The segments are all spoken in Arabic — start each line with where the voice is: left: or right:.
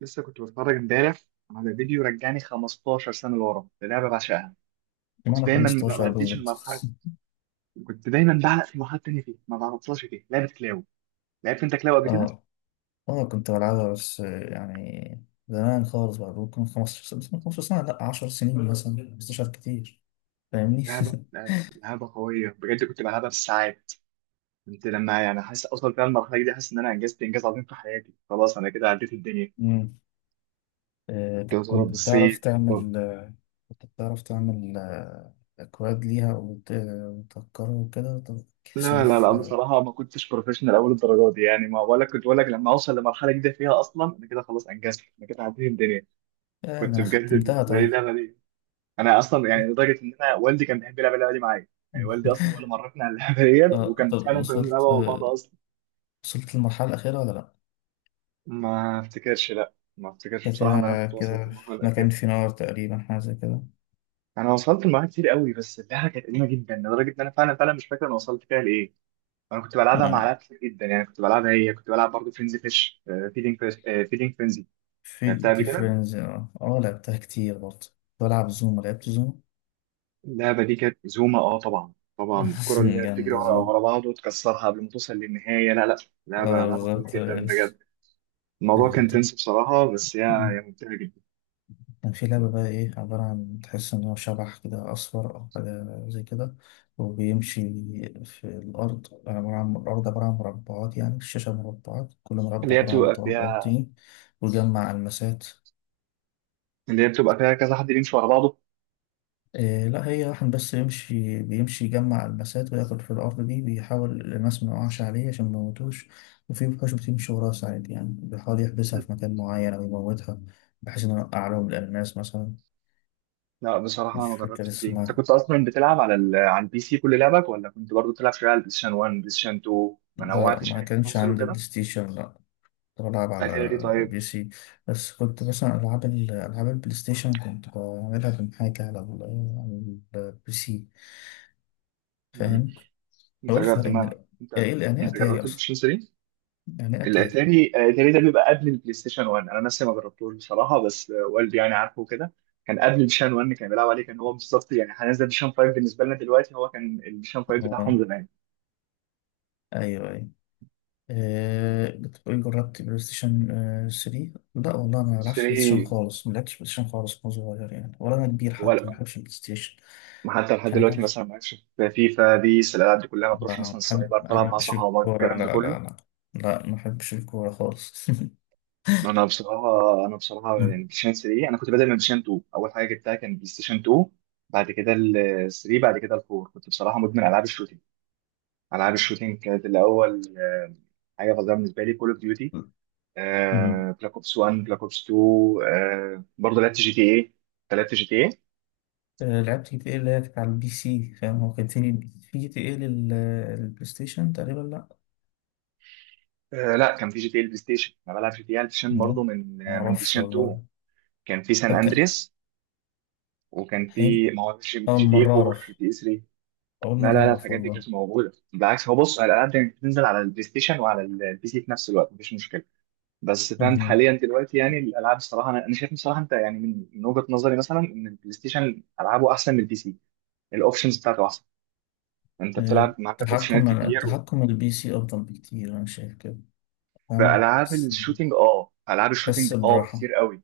right: لسه كنت بتفرج امبارح على فيديو رجعني 15 سنة لورا للعبة بعشقها.
left: ما
right: كنت
left: أنا
right: دايما ما
left: 15
right: بعديش
left: بالظبط.
right: المرحلة. كنت دايما بعلق في مرحلة تانية فيه ما بعرفهاش، فيه لعبة كلاو. لعبت انت كلاو قبل كده؟
left: اه، اه، كنت بلعبها، بس يعني زمان خالص بقى، ممكن 15 سنة. بس من 15 سنة لأ، 10 سنين مثلا، 15 كتير. فاهمني؟
right: لعبة لعبة لعبة قوية بجد، كنت بلعبها بالساعات. كنت لما يعني حاسس اوصل فيها المرحلة دي، حاسس ان انا انجزت انجاز عظيم في حياتي، خلاص انا كده عديت الدنيا.
left: مم.
right: كنت
left: طب
right: بضرب
left: كنت بتعرف
right: بالصيف طب.
left: تعمل أكواد ليها، وتهكرها وكده؟ طب كيف
right: لا لا لا،
left: سيوف؟
right: بصراحة ما كنتش بروفيشنال أول الدرجات دي، يعني ما ولا كنت، ولا لما أوصل لمرحلة جديدة فيها أصلا أنا كده خلاص أنجزت، أنا كده عديت الدنيا.
left: ده
right: كنت
left: أنا
right: بجد
left: ختمتها،
right: بالنسبه لي
left: طيب.
right: اللعبه دي، انا اصلا يعني لدرجه ان انا والدي كان بيحب يلعب اللعبه دي معايا. يعني والدي اصلا هو اللي مرفني على اللعبه ديت،
left: اه،
right: وكان
left: طب
right: فعلا كنا بنلعبها مع بعض اصلا.
left: وصلت للمرحلة الأخيرة ولا لأ؟
right: ما افتكرش، لا ما افتكرش بصراحه ان انا
left: كده.
right: كنت وصلت
left: كده.
right: للمرحله
left: ما كان
right: الاخيره.
left: في نار تقريبا، حاجة زي كده.
right: انا وصلت لمرحله كتير قوي، بس اللعبه كانت قديمه جدا لدرجه ان انا فعلا فعلا مش فاكر انا وصلت فيها لايه. انا كنت بلعبها مع لعبة كتير جدا، يعني كنت بلعبها، هي كنت بلعب برضه فرينزي فيش، فيدينج فيش، فيدينج فرينزي. لعبتها
left: في
right: قبل كده.
left: فريندز اه، لعبتها كتير برضه. بلعب زوم لعبت زوم.
right: اللعبة دي كانت زوما، اه طبعا طبعا. الكرة اللي هي بتجري
left: جامدة
right: ورا
left: زوم.
right: ورا بعض وتكسرها قبل ما توصل للنهاية، لا لا. لعبة
left: اه
right: لعبة قوية
left: بالظبط. آه،
right: جدا بجد. الموضوع كان
left: طب
right: تنس بصراحة، بس هي ممتعة جدا.
left: كان في لعبة بقى، ايه، عبارة عن تحس ان هو شبح كده اصفر او حاجة زي كده، وبيمشي في الارض. عبارة عن الارض عبارة عن مربعات، يعني الشاشة مربعات، كل
right: اللي
left: مربع
right: هي
left: عبارة عن
right: بتبقى
left: تراب او
right: فيها
left: طين، ويجمع المسات.
right: اللي هي بتبقى فيها كذا حد يمشي ورا بعضه.
left: إيه، لا، هي واحد بس يمشي، بيمشي يجمع المسات وياخد في الأرض دي، بيحاول الماس ما يقعش عليه عشان ما يموتوش. وفي وحوش بتمشي وراه ساعات، يعني بيحاول يحبسها في مكان معين أو يموتها، بحيث إنه يوقع لهم الألماس مثلا.
right: لا بصراحة أنا
left: مش
right: ما
left: فاكر
right: جربتش دي. أنت
left: اسمها.
right: كنت أصلا بتلعب على على البي سي كل لعبك، ولا كنت برضو بتلعب شوية على البلايستيشن 1، بلايستيشن 2؟ ما
left: لا،
right: نوعتش
left: ما
right: يعني في
left: كانش
right: الكونسول
left: عندي
right: وكده.
left: بلاي ستيشن، لا. كنت بلعب على
right: أتاري طيب.
left: بي سي. بس كنت مثلا ألعاب ألعاب البلاي ستيشن كنت بعملها من حاجة على على البي سي.
right: مم.
left: فاهم؟ هو
right: أنت
left: إيه
right: جربت،
left: الفرق من
right: ما أنت،
left: يعني إيه
right: أنت
left: أتاري
right: جربت
left: أصلا؟
right: البلايستيشن؟
left: يعني إيه أتاري؟
right: الاتاري، الاتاري ده بيبقى قبل البلاي ستيشن 1. انا نفسي ما جربتوش بصراحه، بس والدي يعني عارفه كده. كان قبل البلايستيشن 1 كان بيلعب عليه، كان هو بالظبط يعني هنزل البلايستيشن 5 بالنسبه لنا دلوقتي، هو كان البلايستيشن 5 بتاعهم
left: آه.
right: زمان.
left: ايوه، ايوه. أه، بتقولي جربت بلاي ستيشن 3؟ لا والله، انا ما بلعبش بلاي ستيشن
right: 3؟
left: خالص، ما لعبتش بلاي ستيشن خالص وانا صغير يعني، ولا انا كبير حتى. ما
right: ولا
left: بحبش البلاي ستيشن،
right: حتى لحد
left: عشان انا
right: دلوقتي
left: بعرف-
right: مثلا ما عادش في فيفا بيس، الالعاب دي كلها، ما بتروحش مثلا السايبر
left: ما
right: تلعب مع
left: بحبش
right: صحابك
left: الكوره.
right: الكلام
left: لا،
right: ده كله؟
left: لا، لا، لا، ما بحبش الكوره خالص.
right: انا بصراحه يعني
left: أمم.
right: بلايستيشن 3، انا كنت بادئ من بلايستيشن 2، اول حاجه جبتها كان بلايستيشن 2، بعد كده ال 3، بعد كده ال 4. كنت بصراحه مدمن العاب الشوتنج. العاب الشوتينج كانت الاول حاجه فظيعه بالنسبه لي، كول اوف ديوتي،
left: أمم.
right: بلاك اوبس 1، بلاك اوبس 2. برضه لعبت جي تي اي. أنت لعبت جي تي اي؟
left: لعبت جي تي ايه، اللي هي كانت على البي سي. فاهم، هو كان تاني في جي تي ايه للبلاي ستيشن تقريبا، لا.
right: لا كان في جي تي اي البلاي ستيشن. انا بلعب جي تي اي على البلاي ستيشن برضه
left: أمم.
right: من
left: ما
right: من بلاي
left: اعرفش
right: ستيشن 2.
left: والله.
right: كان في سان
left: طب كان
right: اندريس، وكان
left: هي-
right: في، ما هو
left: اول
right: جي تي اي
left: مره
right: 4،
left: اعرف
right: جي تي اي 3.
left: اول
right: لا
left: مره
right: لا لا،
left: اعرف
right: الحاجات دي
left: والله.
right: كانت موجوده بالعكس. هو بص، الالعاب دي بتنزل على البلاي ستيشن وعلى البي سي في نفس الوقت، مفيش مشكله. بس فاهم، حاليا دلوقتي يعني الالعاب الصراحه، أنا شايف بصراحه انت، يعني من وجهه نظري مثلا ان البلاي ستيشن العابه احسن من البي سي. الاوبشنز بتاعته احسن، انت
left: آه،
right: بتلعب عندك اوبشنات
left: التحكم،
right: كتير و...
left: البي سي أفضل بكتير، أنا شايف كده. فاهم،
right: فالعاب الشوتينج اه، العاب
left: تحس
right: الشوتينج اه
left: براحة.
right: كتير قوي.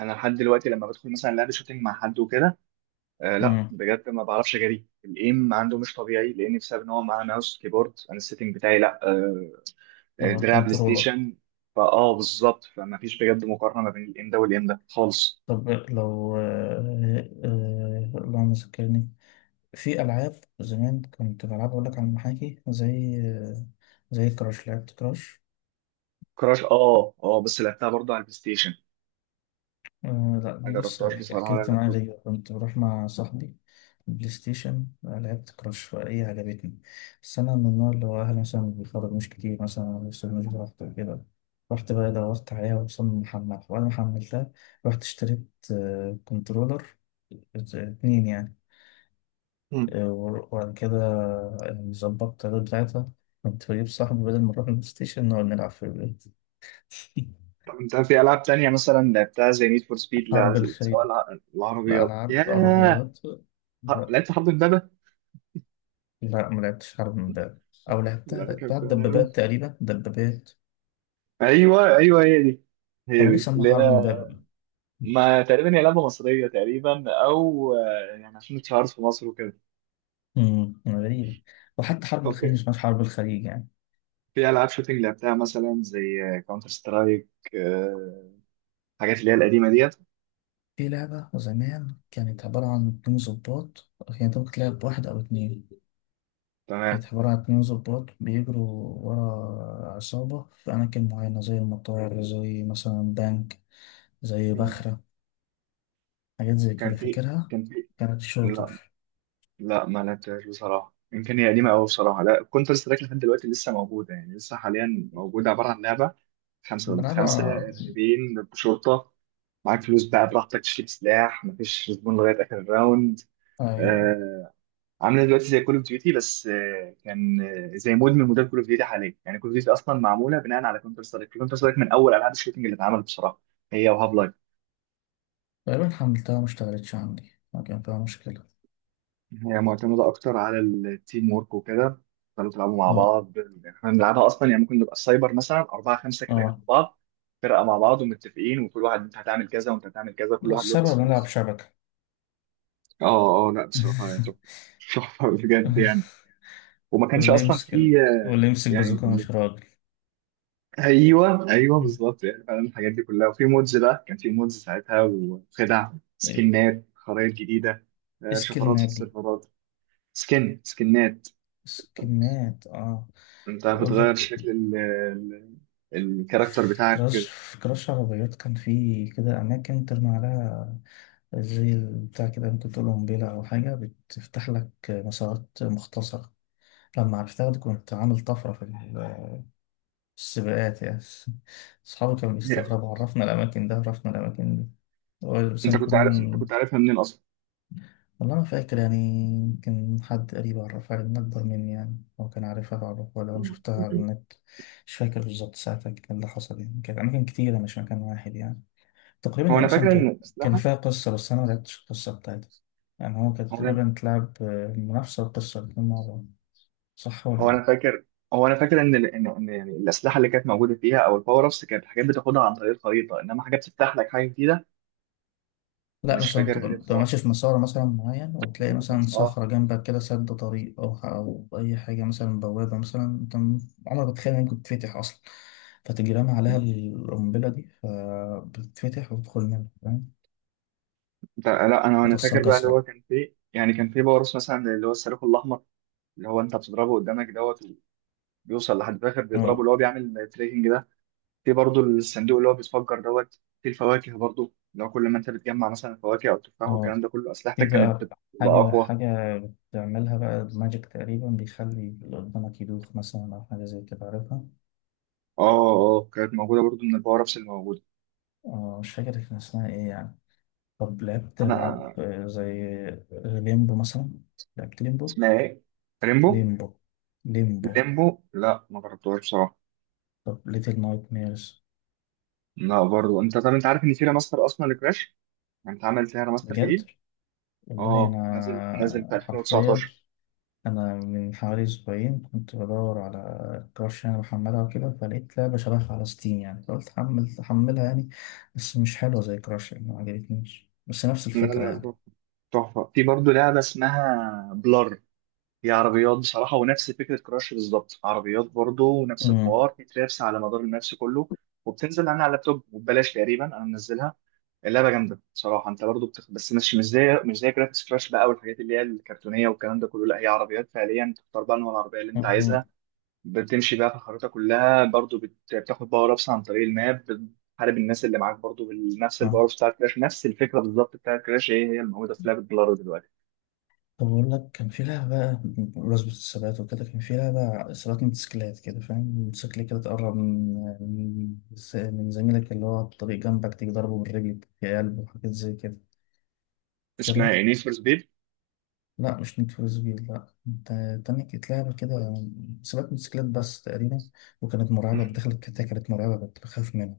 right: انا لحد دلوقتي لما بدخل مثلا لعبه شوتينج مع حد وكده، آه لا
left: أمم.
right: بجد ما بعرفش اجري، الايم عنده مش طبيعي، لان بسبب ان هو معاه ماوس كيبورد، انا السيتنج بتاعي لا آه،
left: لو
right: دراع بلاي
left: كنترولر.
right: ستيشن. فاه بالظبط، فما فيش بجد مقارنه ما بين الايم ده والايم ده خالص.
left: طب لو اللهم ذكرني، في ألعاب زمان كنت بلعبها أقول لك على المحاكي، زي كراش. لعبت كراش.
right: كراش اه اه، بس لعبتها برضه على البلاي ستيشن.
left: آه لا،
right: ما
left: دي بص،
right: جربتهاش بصراحه على
left: حكايتي معايا
right: اللابتوب.
left: غريبة. كنت بروح مع صاحبي بلاي ستيشن، لعبت كراش فهي عجبتني. بس أنا من النوع اللي هو أهلي مثلا ما بيخرجوش كتير مثلا، لسه مش براحته وكده. رحت بقى دورت عليها، وصلنا محملها وأنا ما حملتها. رحت اشتريت كنترولر اتنين يعني.
right: مم.
left: وبعد كده ظبطت الرد بتاعتها. كنت بجيب صاحبي بدل ما نروح البلاي ستيشن، نقعد نلعب في البيت.
right: طب انت في العاب تانية مثلا لعبتها زي نيد فور سبيد؟ لا،
left: حرب
right: سواء
left: الخيل.
right: العربيات،
left: الألعاب
right: ياه.
left: عربيات.
right: لعبت حرب امبابه؟
left: لا، ما لعبتش حرب من باب. او لعبتها،
right: لا كان
left: بتاعت
right: في ألعاب.
left: دبابات تقريبا، دبابات.
right: ايوه ايوه هي دي، هي
left: او ليه
right: دي اللي
left: سموها حرب من
right: هي.
left: باب؟
right: ما تقريبا هي لعبه مصريه تقريبا، او يعني عشان اتشهرت في مصر وكده.
left: غريب. وحتى حرب
right: طب
left: الخليج، مش حرب الخليج يعني.
right: في العاب شوتنج لعبتها مثلا زي كاونتر سترايك؟ حاجات اللي هي القديمه ديت.
left: في لعبة زمان كانت عبارة عن اتنين ظباط، يعني انت ممكن تلعب بواحد أو اتنين. كانت
right: تمام.
left: عبارة عن اتنين ظباط بيجروا ورا عصابة في أماكن معينة، زي المطار، زي مثلا بنك، زي
right: مم.
left: بخرة، حاجات زي
right: كان
left: كده
right: في
left: فاكرها.
right: كان في
left: كانت
right: لا
left: شوتر.
right: لا، ما لعبتهاش بصراحة، يمكن هي قديمة أوي بصراحة. لا كونتر سترايك لحد دلوقتي لسه موجودة، يعني لسه حاليا موجودة. عبارة عن لعبة خمسة ضد خمسة،
left: بلعبها.
right: إرهابيين ضد شرطة، معاك فلوس بقى براحتك تشتري سلاح، مفيش زبون لغاية آخر الراوند.
left: أيوة.
right: آه. عاملة دلوقتي زي كول أوف ديوتي، بس آه كان، آه زي مود من مودات كول أوف ديوتي حاليا. يعني كول أوف ديوتي أصلا معمولة بناء على كونتر سترايك، كونتر سترايك من أول ألعاب الشوتنج اللي اتعملت بصراحة، هي وهاف لايف.
left: تقريبا حملتها ما اشتغلتش عندي، ما كان فيها مشكلة.
right: هي معتمدة أكتر على التيم ورك وكده، تفضلوا تلعبوا مع
left: اه،
right: بعض. يعني احنا بنلعبها أصلا يعني ممكن نبقى السايبر مثلا أربعة خمسة كده جنب
left: اه،
right: بعض، فرقة مع بعض ومتفقين، وكل واحد أنت هتعمل كذا وأنت هتعمل كذا، كل واحد له
left: السبب
right: تاسكات.
left: نلعب شبكة.
right: اه اه، لا بصراحة يعني تحفة. تحفة بجد يعني. وما كانش
left: واللي
right: أصلا في
left: يمسك، واللي يمسك
right: يعني
left: بازوكا مش راجل.
right: أيوه أيوه بالظبط، يعني فعلا الحاجات دي كلها. وفي مودز بقى، كان في مودز ساعتها وخدع،
left: ايه،
right: سكنات، خرائط جديدة، شفرات في
left: سكيلنات دي.
right: السيرفرات. سكنات،
left: سكيلنات. اه،
right: انت
left: اقول
right: بتغير
left: لك،
right: شكل الكاركتر بتاعك وكده.
left: في كراش عربيات، كان في كده اماكن ترمي عليها، زي بتاع كده، ممكن تقول قنبلة او حاجة بتفتح لك مسارات مختصرة. لما عرفتها دي كنت عامل طفرة في السباقات يعني. أصحابي كانوا
right: هي،
left: بيستغربوا، عرفنا الأماكن دي. هو بس
right: انت كنت عارف، انت
left: نكون،
right: كنت عارفها منين اصلا؟
left: والله ما فاكر يعني. يمكن حد قريب عرفها لي، من أكبر مني يعني، هو كان عارفها بعرفها، ولا أنا شفتها على النت. مش فاكر بالظبط ساعتها كان اللي حصل يعني. كانت أماكن كتيرة مش مكان واحد يعني. تقريبا
right: هو
left: هي
right: انا
left: أصلا
right: فاكر ان
left: كانت، كان
right: الاسلحه
left: فيها قصة، بس أنا ما لعبتش القصة بتاعتها. يعني هو كانت
right: هو انا
left: تقريبا تلعب المنافسة والقصة الاتنين مع بعض. صح ولا
right: هو انا
left: إيه؟
right: فاكر هو انا فاكر ان إن يعني الاسلحه اللي كانت موجوده فيها او الباور ابس، كانت حاجات بتاخدها عن طريق الخريطه، انما حاجات بتفتح لك حاجه جديده.
left: لا،
right: مش
left: مثلا
right: فاكرها دي
left: تبقى
right: بصراحه،
left: ماشي في مسار مثلا معين، وتلاقي مثلا
right: اه.
left: صخرة جنبك كده سد طريق، أو أو أي حاجة، مثلا بوابة مثلا، عمرك ما تتخيل إنها ممكن تتفتح أصلا، فتجي رامي عليها القنبلة دي فبتتفتح وتدخل منها، فاهم؟
right: انت لا، انا فاكر
left: بتوصلك
right: بقى اللي هو
left: أسرع.
right: كان فيه، يعني كان فيه باور ابس مثلا، اللي هو الصاروخ الاحمر، اللي هو انت بتضربه قدامك دوت بيوصل لحد الاخر بيضربه،
left: أه،
right: اللي هو بيعمل تريكنج ده. في برضو الصندوق اللي هو بيتفجر دوت في الفواكه برضو، لو كل ما انت بتجمع مثلا فواكه او تفاح
left: أه،
right: والكلام ده كله،
left: في
right: اسلحتك كانت
left: بقى
right: بتبقى اقوى.
left: حاجة بتعملها بقى ماجيك تقريبا، بيخلي اللي قدامك يدوخ مثلا، أو حاجة زي كده عارفها.
right: اه اه، كانت موجوده برضو من الباور ابس اللي موجوده.
left: أه، مش فاكر كان اسمها إيه يعني. طب لعبت ألعاب
right: انا
left: زي ليمبو مثلا. لعبت ليمبو.
right: اسمها ايه؟ ريمبو،
left: ليمبو. ليمبو.
right: ليمبو؟ لا ما جربتهاش بصراحه.
left: طب ليتل نايت ميرز.
right: لا برضو. انت طب انت عارف ان في ريماستر اصلا لكراش؟ يعني انت عملت فيها ريماستر
left: بجد؟
right: جديد.
left: والله
right: اه، نازل في
left: أنا حرفيا،
right: 2019.
left: أنا من حوالي أسبوعين كنت بدور على كراش يعني، بحملها وكده، فلقيت لعبة شبهها على ستيم يعني، فقلت حمل أحملها يعني، بس مش حلوة زي كراش يعني، ما عجبتنيش، بس نفس
right: لا
left: الفكرة يعني.
right: لا، تحفه. في برضو لعبه اسمها بلار، هي عربيات بصراحة ونفس فكرة كراش بالظبط، عربيات برضه ونفس الحوار، في ترابس على مدار الماتش كله، وبتنزل عنها على اللابتوب، وببلاش تقريبا أنا منزلها. اللعبة جامدة بصراحة، أنت برضه بس مش زي، مش زي جرافيكس كراش بقى والحاجات اللي هي الكرتونية والكلام ده كله، لا هي عربيات فعليا. تختار بقى نوع العربية اللي أنت
left: امم
right: عايزها، بتمشي بقى في الخريطة كلها برضه بتاخد باور أبس عن طريق الماب، بتحارب الناس اللي معاك برضه بنفس الباور بتاع كراش، نفس الفكرة بالظبط بتاع كراش، هي الموجودة في لعبة بلارو دلوقتي.
left: طب بقول لك، كان في لعبة بمناسبة الثبات وكده. كان في لعبة ثبات موتوسيكلات كده، فاهم موتوسيكل كده، تقرب من من زميلك اللي هو على الطريق جنبك، تيجي ضربه بالرجل في قلبه وحاجات زي كده،
right: اسمها
left: فاكرها؟
right: إيه، نيد فور سبيد؟
left: لا، مش نيد فور سبيد. لا، انت تاني، كانت لعبة كده ثبات موتوسيكلات بس تقريبا، وكانت مرعبة. دخلت، كانت مرعبة، كنت بخاف منها.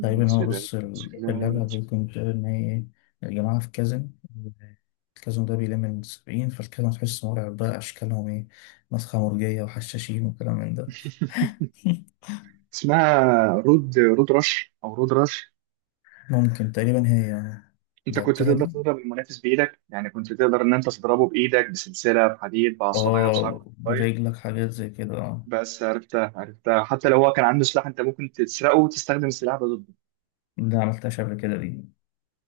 left: تقريبا، هو بص اللعبة،
right: موتوسيكلات
left: ممكن بتقول إن هي الجماعة في كازن. الكازن ده بيلم من سبعين، فالكازن تحس مرعب بقى، أشكالهم إيه، مسخة مرجية وحشاشين وكلام من ده.
right: اسمها رود رش، او رود رش.
left: ممكن تقريبا هي.
right: انت كنت
left: لعبتها
right: تقدر
left: دي،
right: تضرب المنافس بايدك، يعني كنت تقدر ان انت تضربه بايدك، بسلسله، بحديد، بعصايه، بصاروخ
left: اه،
right: طيب.
left: برجلك، حاجات زي كده، اه.
right: بس عرفتها عرفتها، حتى لو هو كان عنده سلاح، انت ممكن تسرقه وتستخدم السلاح ده ضده.
left: ده عملتهاش قبل كده دي.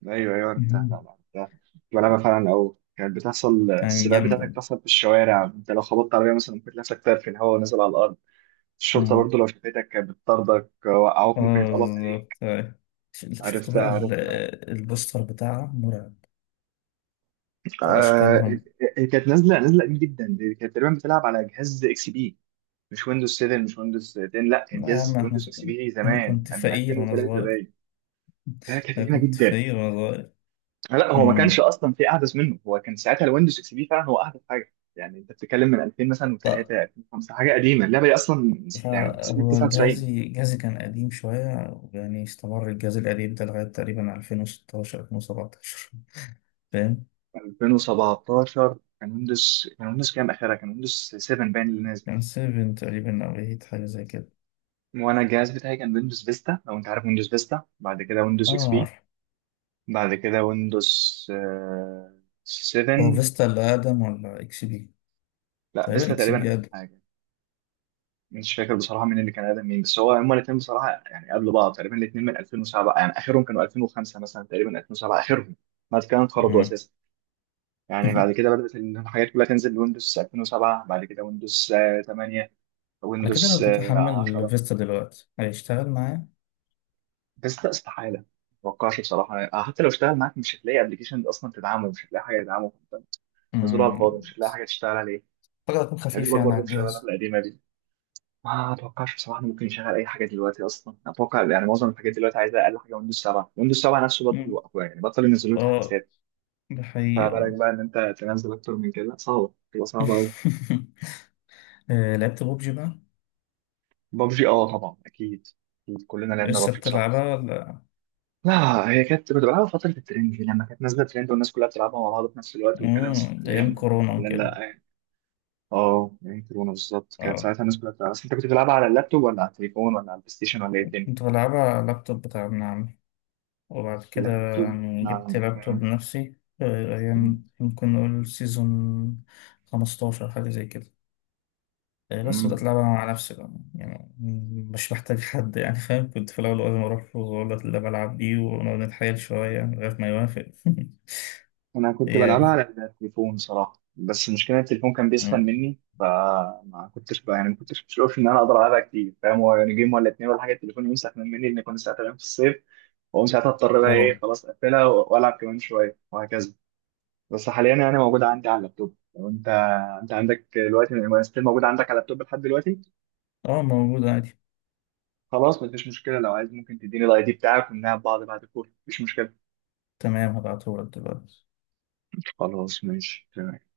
right: ايوه ايوه عرفتها، لا
left: مهم.
right: لا عرفتها. كنت بلعبها فعلا، او كانت بتحصل
left: كانت
right: السباقات بتاعتك
left: جامدة.
right: بتحصل في الشوارع، انت لو خبطت عربيه مثلا ممكن تلاقي نفسك طاير في الهواء ونازل على الارض. الشرطه
left: مم.
right: برضو لو شافتك كانت بتطاردك، وقعوك
left: اه
right: ممكن يتقبض عليك.
left: بالظبط، أيوة. شفت
right: عرفتها
left: بقى
right: عرفتها،
left: البوستر بتاعها مرعب، أو
right: آه.
left: أشكالهم.
right: هي كانت نازله قديم جدا، دي كانت تقريبا بتلعب على جهاز اكس بي. مش ويندوز 7، مش ويندوز 10، لا كان
left: لا يا عم
right: جهاز
left: احنا،
right: ويندوز اكس بي
left: انا
right: زمان
left: كنت
right: من
left: فقير وانا
right: 2003
left: صغير.
right: باين. ده كانت
left: انا
right: قديمه
left: كنت
right: جدا.
left: فقير وانا صغير.
right: لا هو ما كانش
left: امم،
right: اصلا في احدث منه، هو كان ساعتها الويندوز اكس بي فعلا هو احدث حاجه، يعني انت بتتكلم من 2000 مثلا و3،
left: طيب.
right: 2005، حاجه قديمه. اللعبه دي اصلا من يعني من سنه
left: فهو
right: 99.
left: جهازي كان قديم شوية، يعني استمر الجهاز القديم ده لغاية تقريبا 2016، 2017، فاهم.
right: 2017 كان ويندوز، كام اخرها؟ كان ويندوز 7 باين اللي نازل.
left: كان 7 تقريبا أو 8، حاجة زي كده.
right: وانا الجهاز بتاعي كان ويندوز فيستا، لو انت عارف ويندوز فيستا، بعد كده
left: اه،
right: ويندوز اكس بي،
left: عارف.
right: بعد كده ويندوز
left: هو
right: 7.
left: فيستا اللي أقدم ولا إكس بي؟
right: لا
left: تقريبا
right: فيستا
left: إكس
right: تقريبا
left: بي
right: اقدم
left: أقدم.
right: حاجه. مش فاكر بصراحه مين اللي كان اقدم مين، بس هو هما الاثنين بصراحه يعني قبل بعض تقريبا، الاثنين من 2007، يعني اخرهم كانوا 2005 مثلا، تقريبا 2007 اخرهم، بعد كده انقرضوا
left: مم.
right: اساسا. يعني بعد كده بدات الحاجات كلها تنزل لويندوز 2007، بعد كده ويندوز 8،
left: على كده لو
right: ويندوز
left: جيت أحمل
right: 10.
left: فيستا دلوقتي هيشتغل معايا؟
right: فيستا استحاله، ما اتوقعش بصراحه حتى لو اشتغل معاك مش هتلاقي ابلكيشن اصلا تدعمه، مش هتلاقي حاجه تدعمه، نزلوها على الفاضي، مش
left: مم.
right: هتلاقي حاجه تشتغل عليه.
left: أعتقد هيكون
right: يعني
left: خفيف
right: دوبك
left: يعني
right: برضه
left: على
right: مش شغاله
left: الجهاز.
right: القديمه دي، ما اتوقعش بصراحه إنه ممكن يشغل اي حاجه دلوقتي اصلا. اتوقع يعني معظم الحاجات دلوقتي عايزه اقل حاجه ويندوز 7، ويندوز 7 نفسه بطل،
left: مم.
right: يوقفوها يعني بطل ينزلوا له
left: اه،
right: تحديثات.
left: ده
right: فبالك
left: حقيقة.
right: بقى ان انت تنزل اكتر من كده، صعبه تبقى صعبه قوي.
left: لعبت ببجي بقى.
right: ببجي اه طبعا اكيد. أكيد. كلنا لعبنا
left: لسه
right: ببجي بصراحه.
left: بتلعبها ولا؟
right: لا، هي كانت كنت بلعبها فتره الترند دي لما كانت نازله ترند والناس كلها بتلعبها مع بعض في نفس الوقت وكده، بس
left: مم، أيام
right: حاليا،
left: كورونا
right: حاليا
left: وكده.
right: لا يعني. اه يعني كورونا بالظبط كانت
left: اه،
right: ساعتها الناس كلها بتلعبها. بس انت كنت بتلعبها على اللابتوب ولا على التليفون ولا على البلاي ستيشن ولا ايه الدنيا؟
left: كنت بلعبها على اللابتوب بتاع ابن عمي، وبعد كده
right: لابتوب،
left: يعني جبت
right: نعم.
left: لابتوب بنفسي، أيام ممكن نقول سيزون 15 حاجة زي كده، بس بدأت
right: مم.
left: ألعبها مع نفسي بقى يعني، مش محتاج حد يعني، فاهم كنت في الأول لازم أروح له وأقول له اللي بلعب بيه، ونقعد نتحايل شوية لغاية ما يوافق.
right: انا كنت
left: هي،
right: بلعبها على التليفون صراحه، بس المشكله إن التليفون كان بيسخن مني، فما كنتش بقى يعني ما كنتش بشوف ان انا اقدر العبها كتير، فاهم، هو يعني جيم ولا اتنين ولا حاجه، التليفون يمسح من مني، لان كنت ساعتها غير في الصيف، واقوم ساعتها اضطر بقى ايه،
left: اه،
right: خلاص اقفلها والعب كمان شويه، وهكذا. بس حاليا يعني موجوده عندي على اللابتوب. لو انت، عندك دلوقتي ستيل موجوده عندك على اللابتوب لحد دلوقتي؟
left: اه، موجود عادي.
right: خلاص مفيش مشكله، لو عايز ممكن تديني الاي دي بتاعك ونلعب بعض بعد الكورة، مفيش مشكله.
left: تمام، هبعتهولك دلوقتي.
right: خلاص ماشي تمام.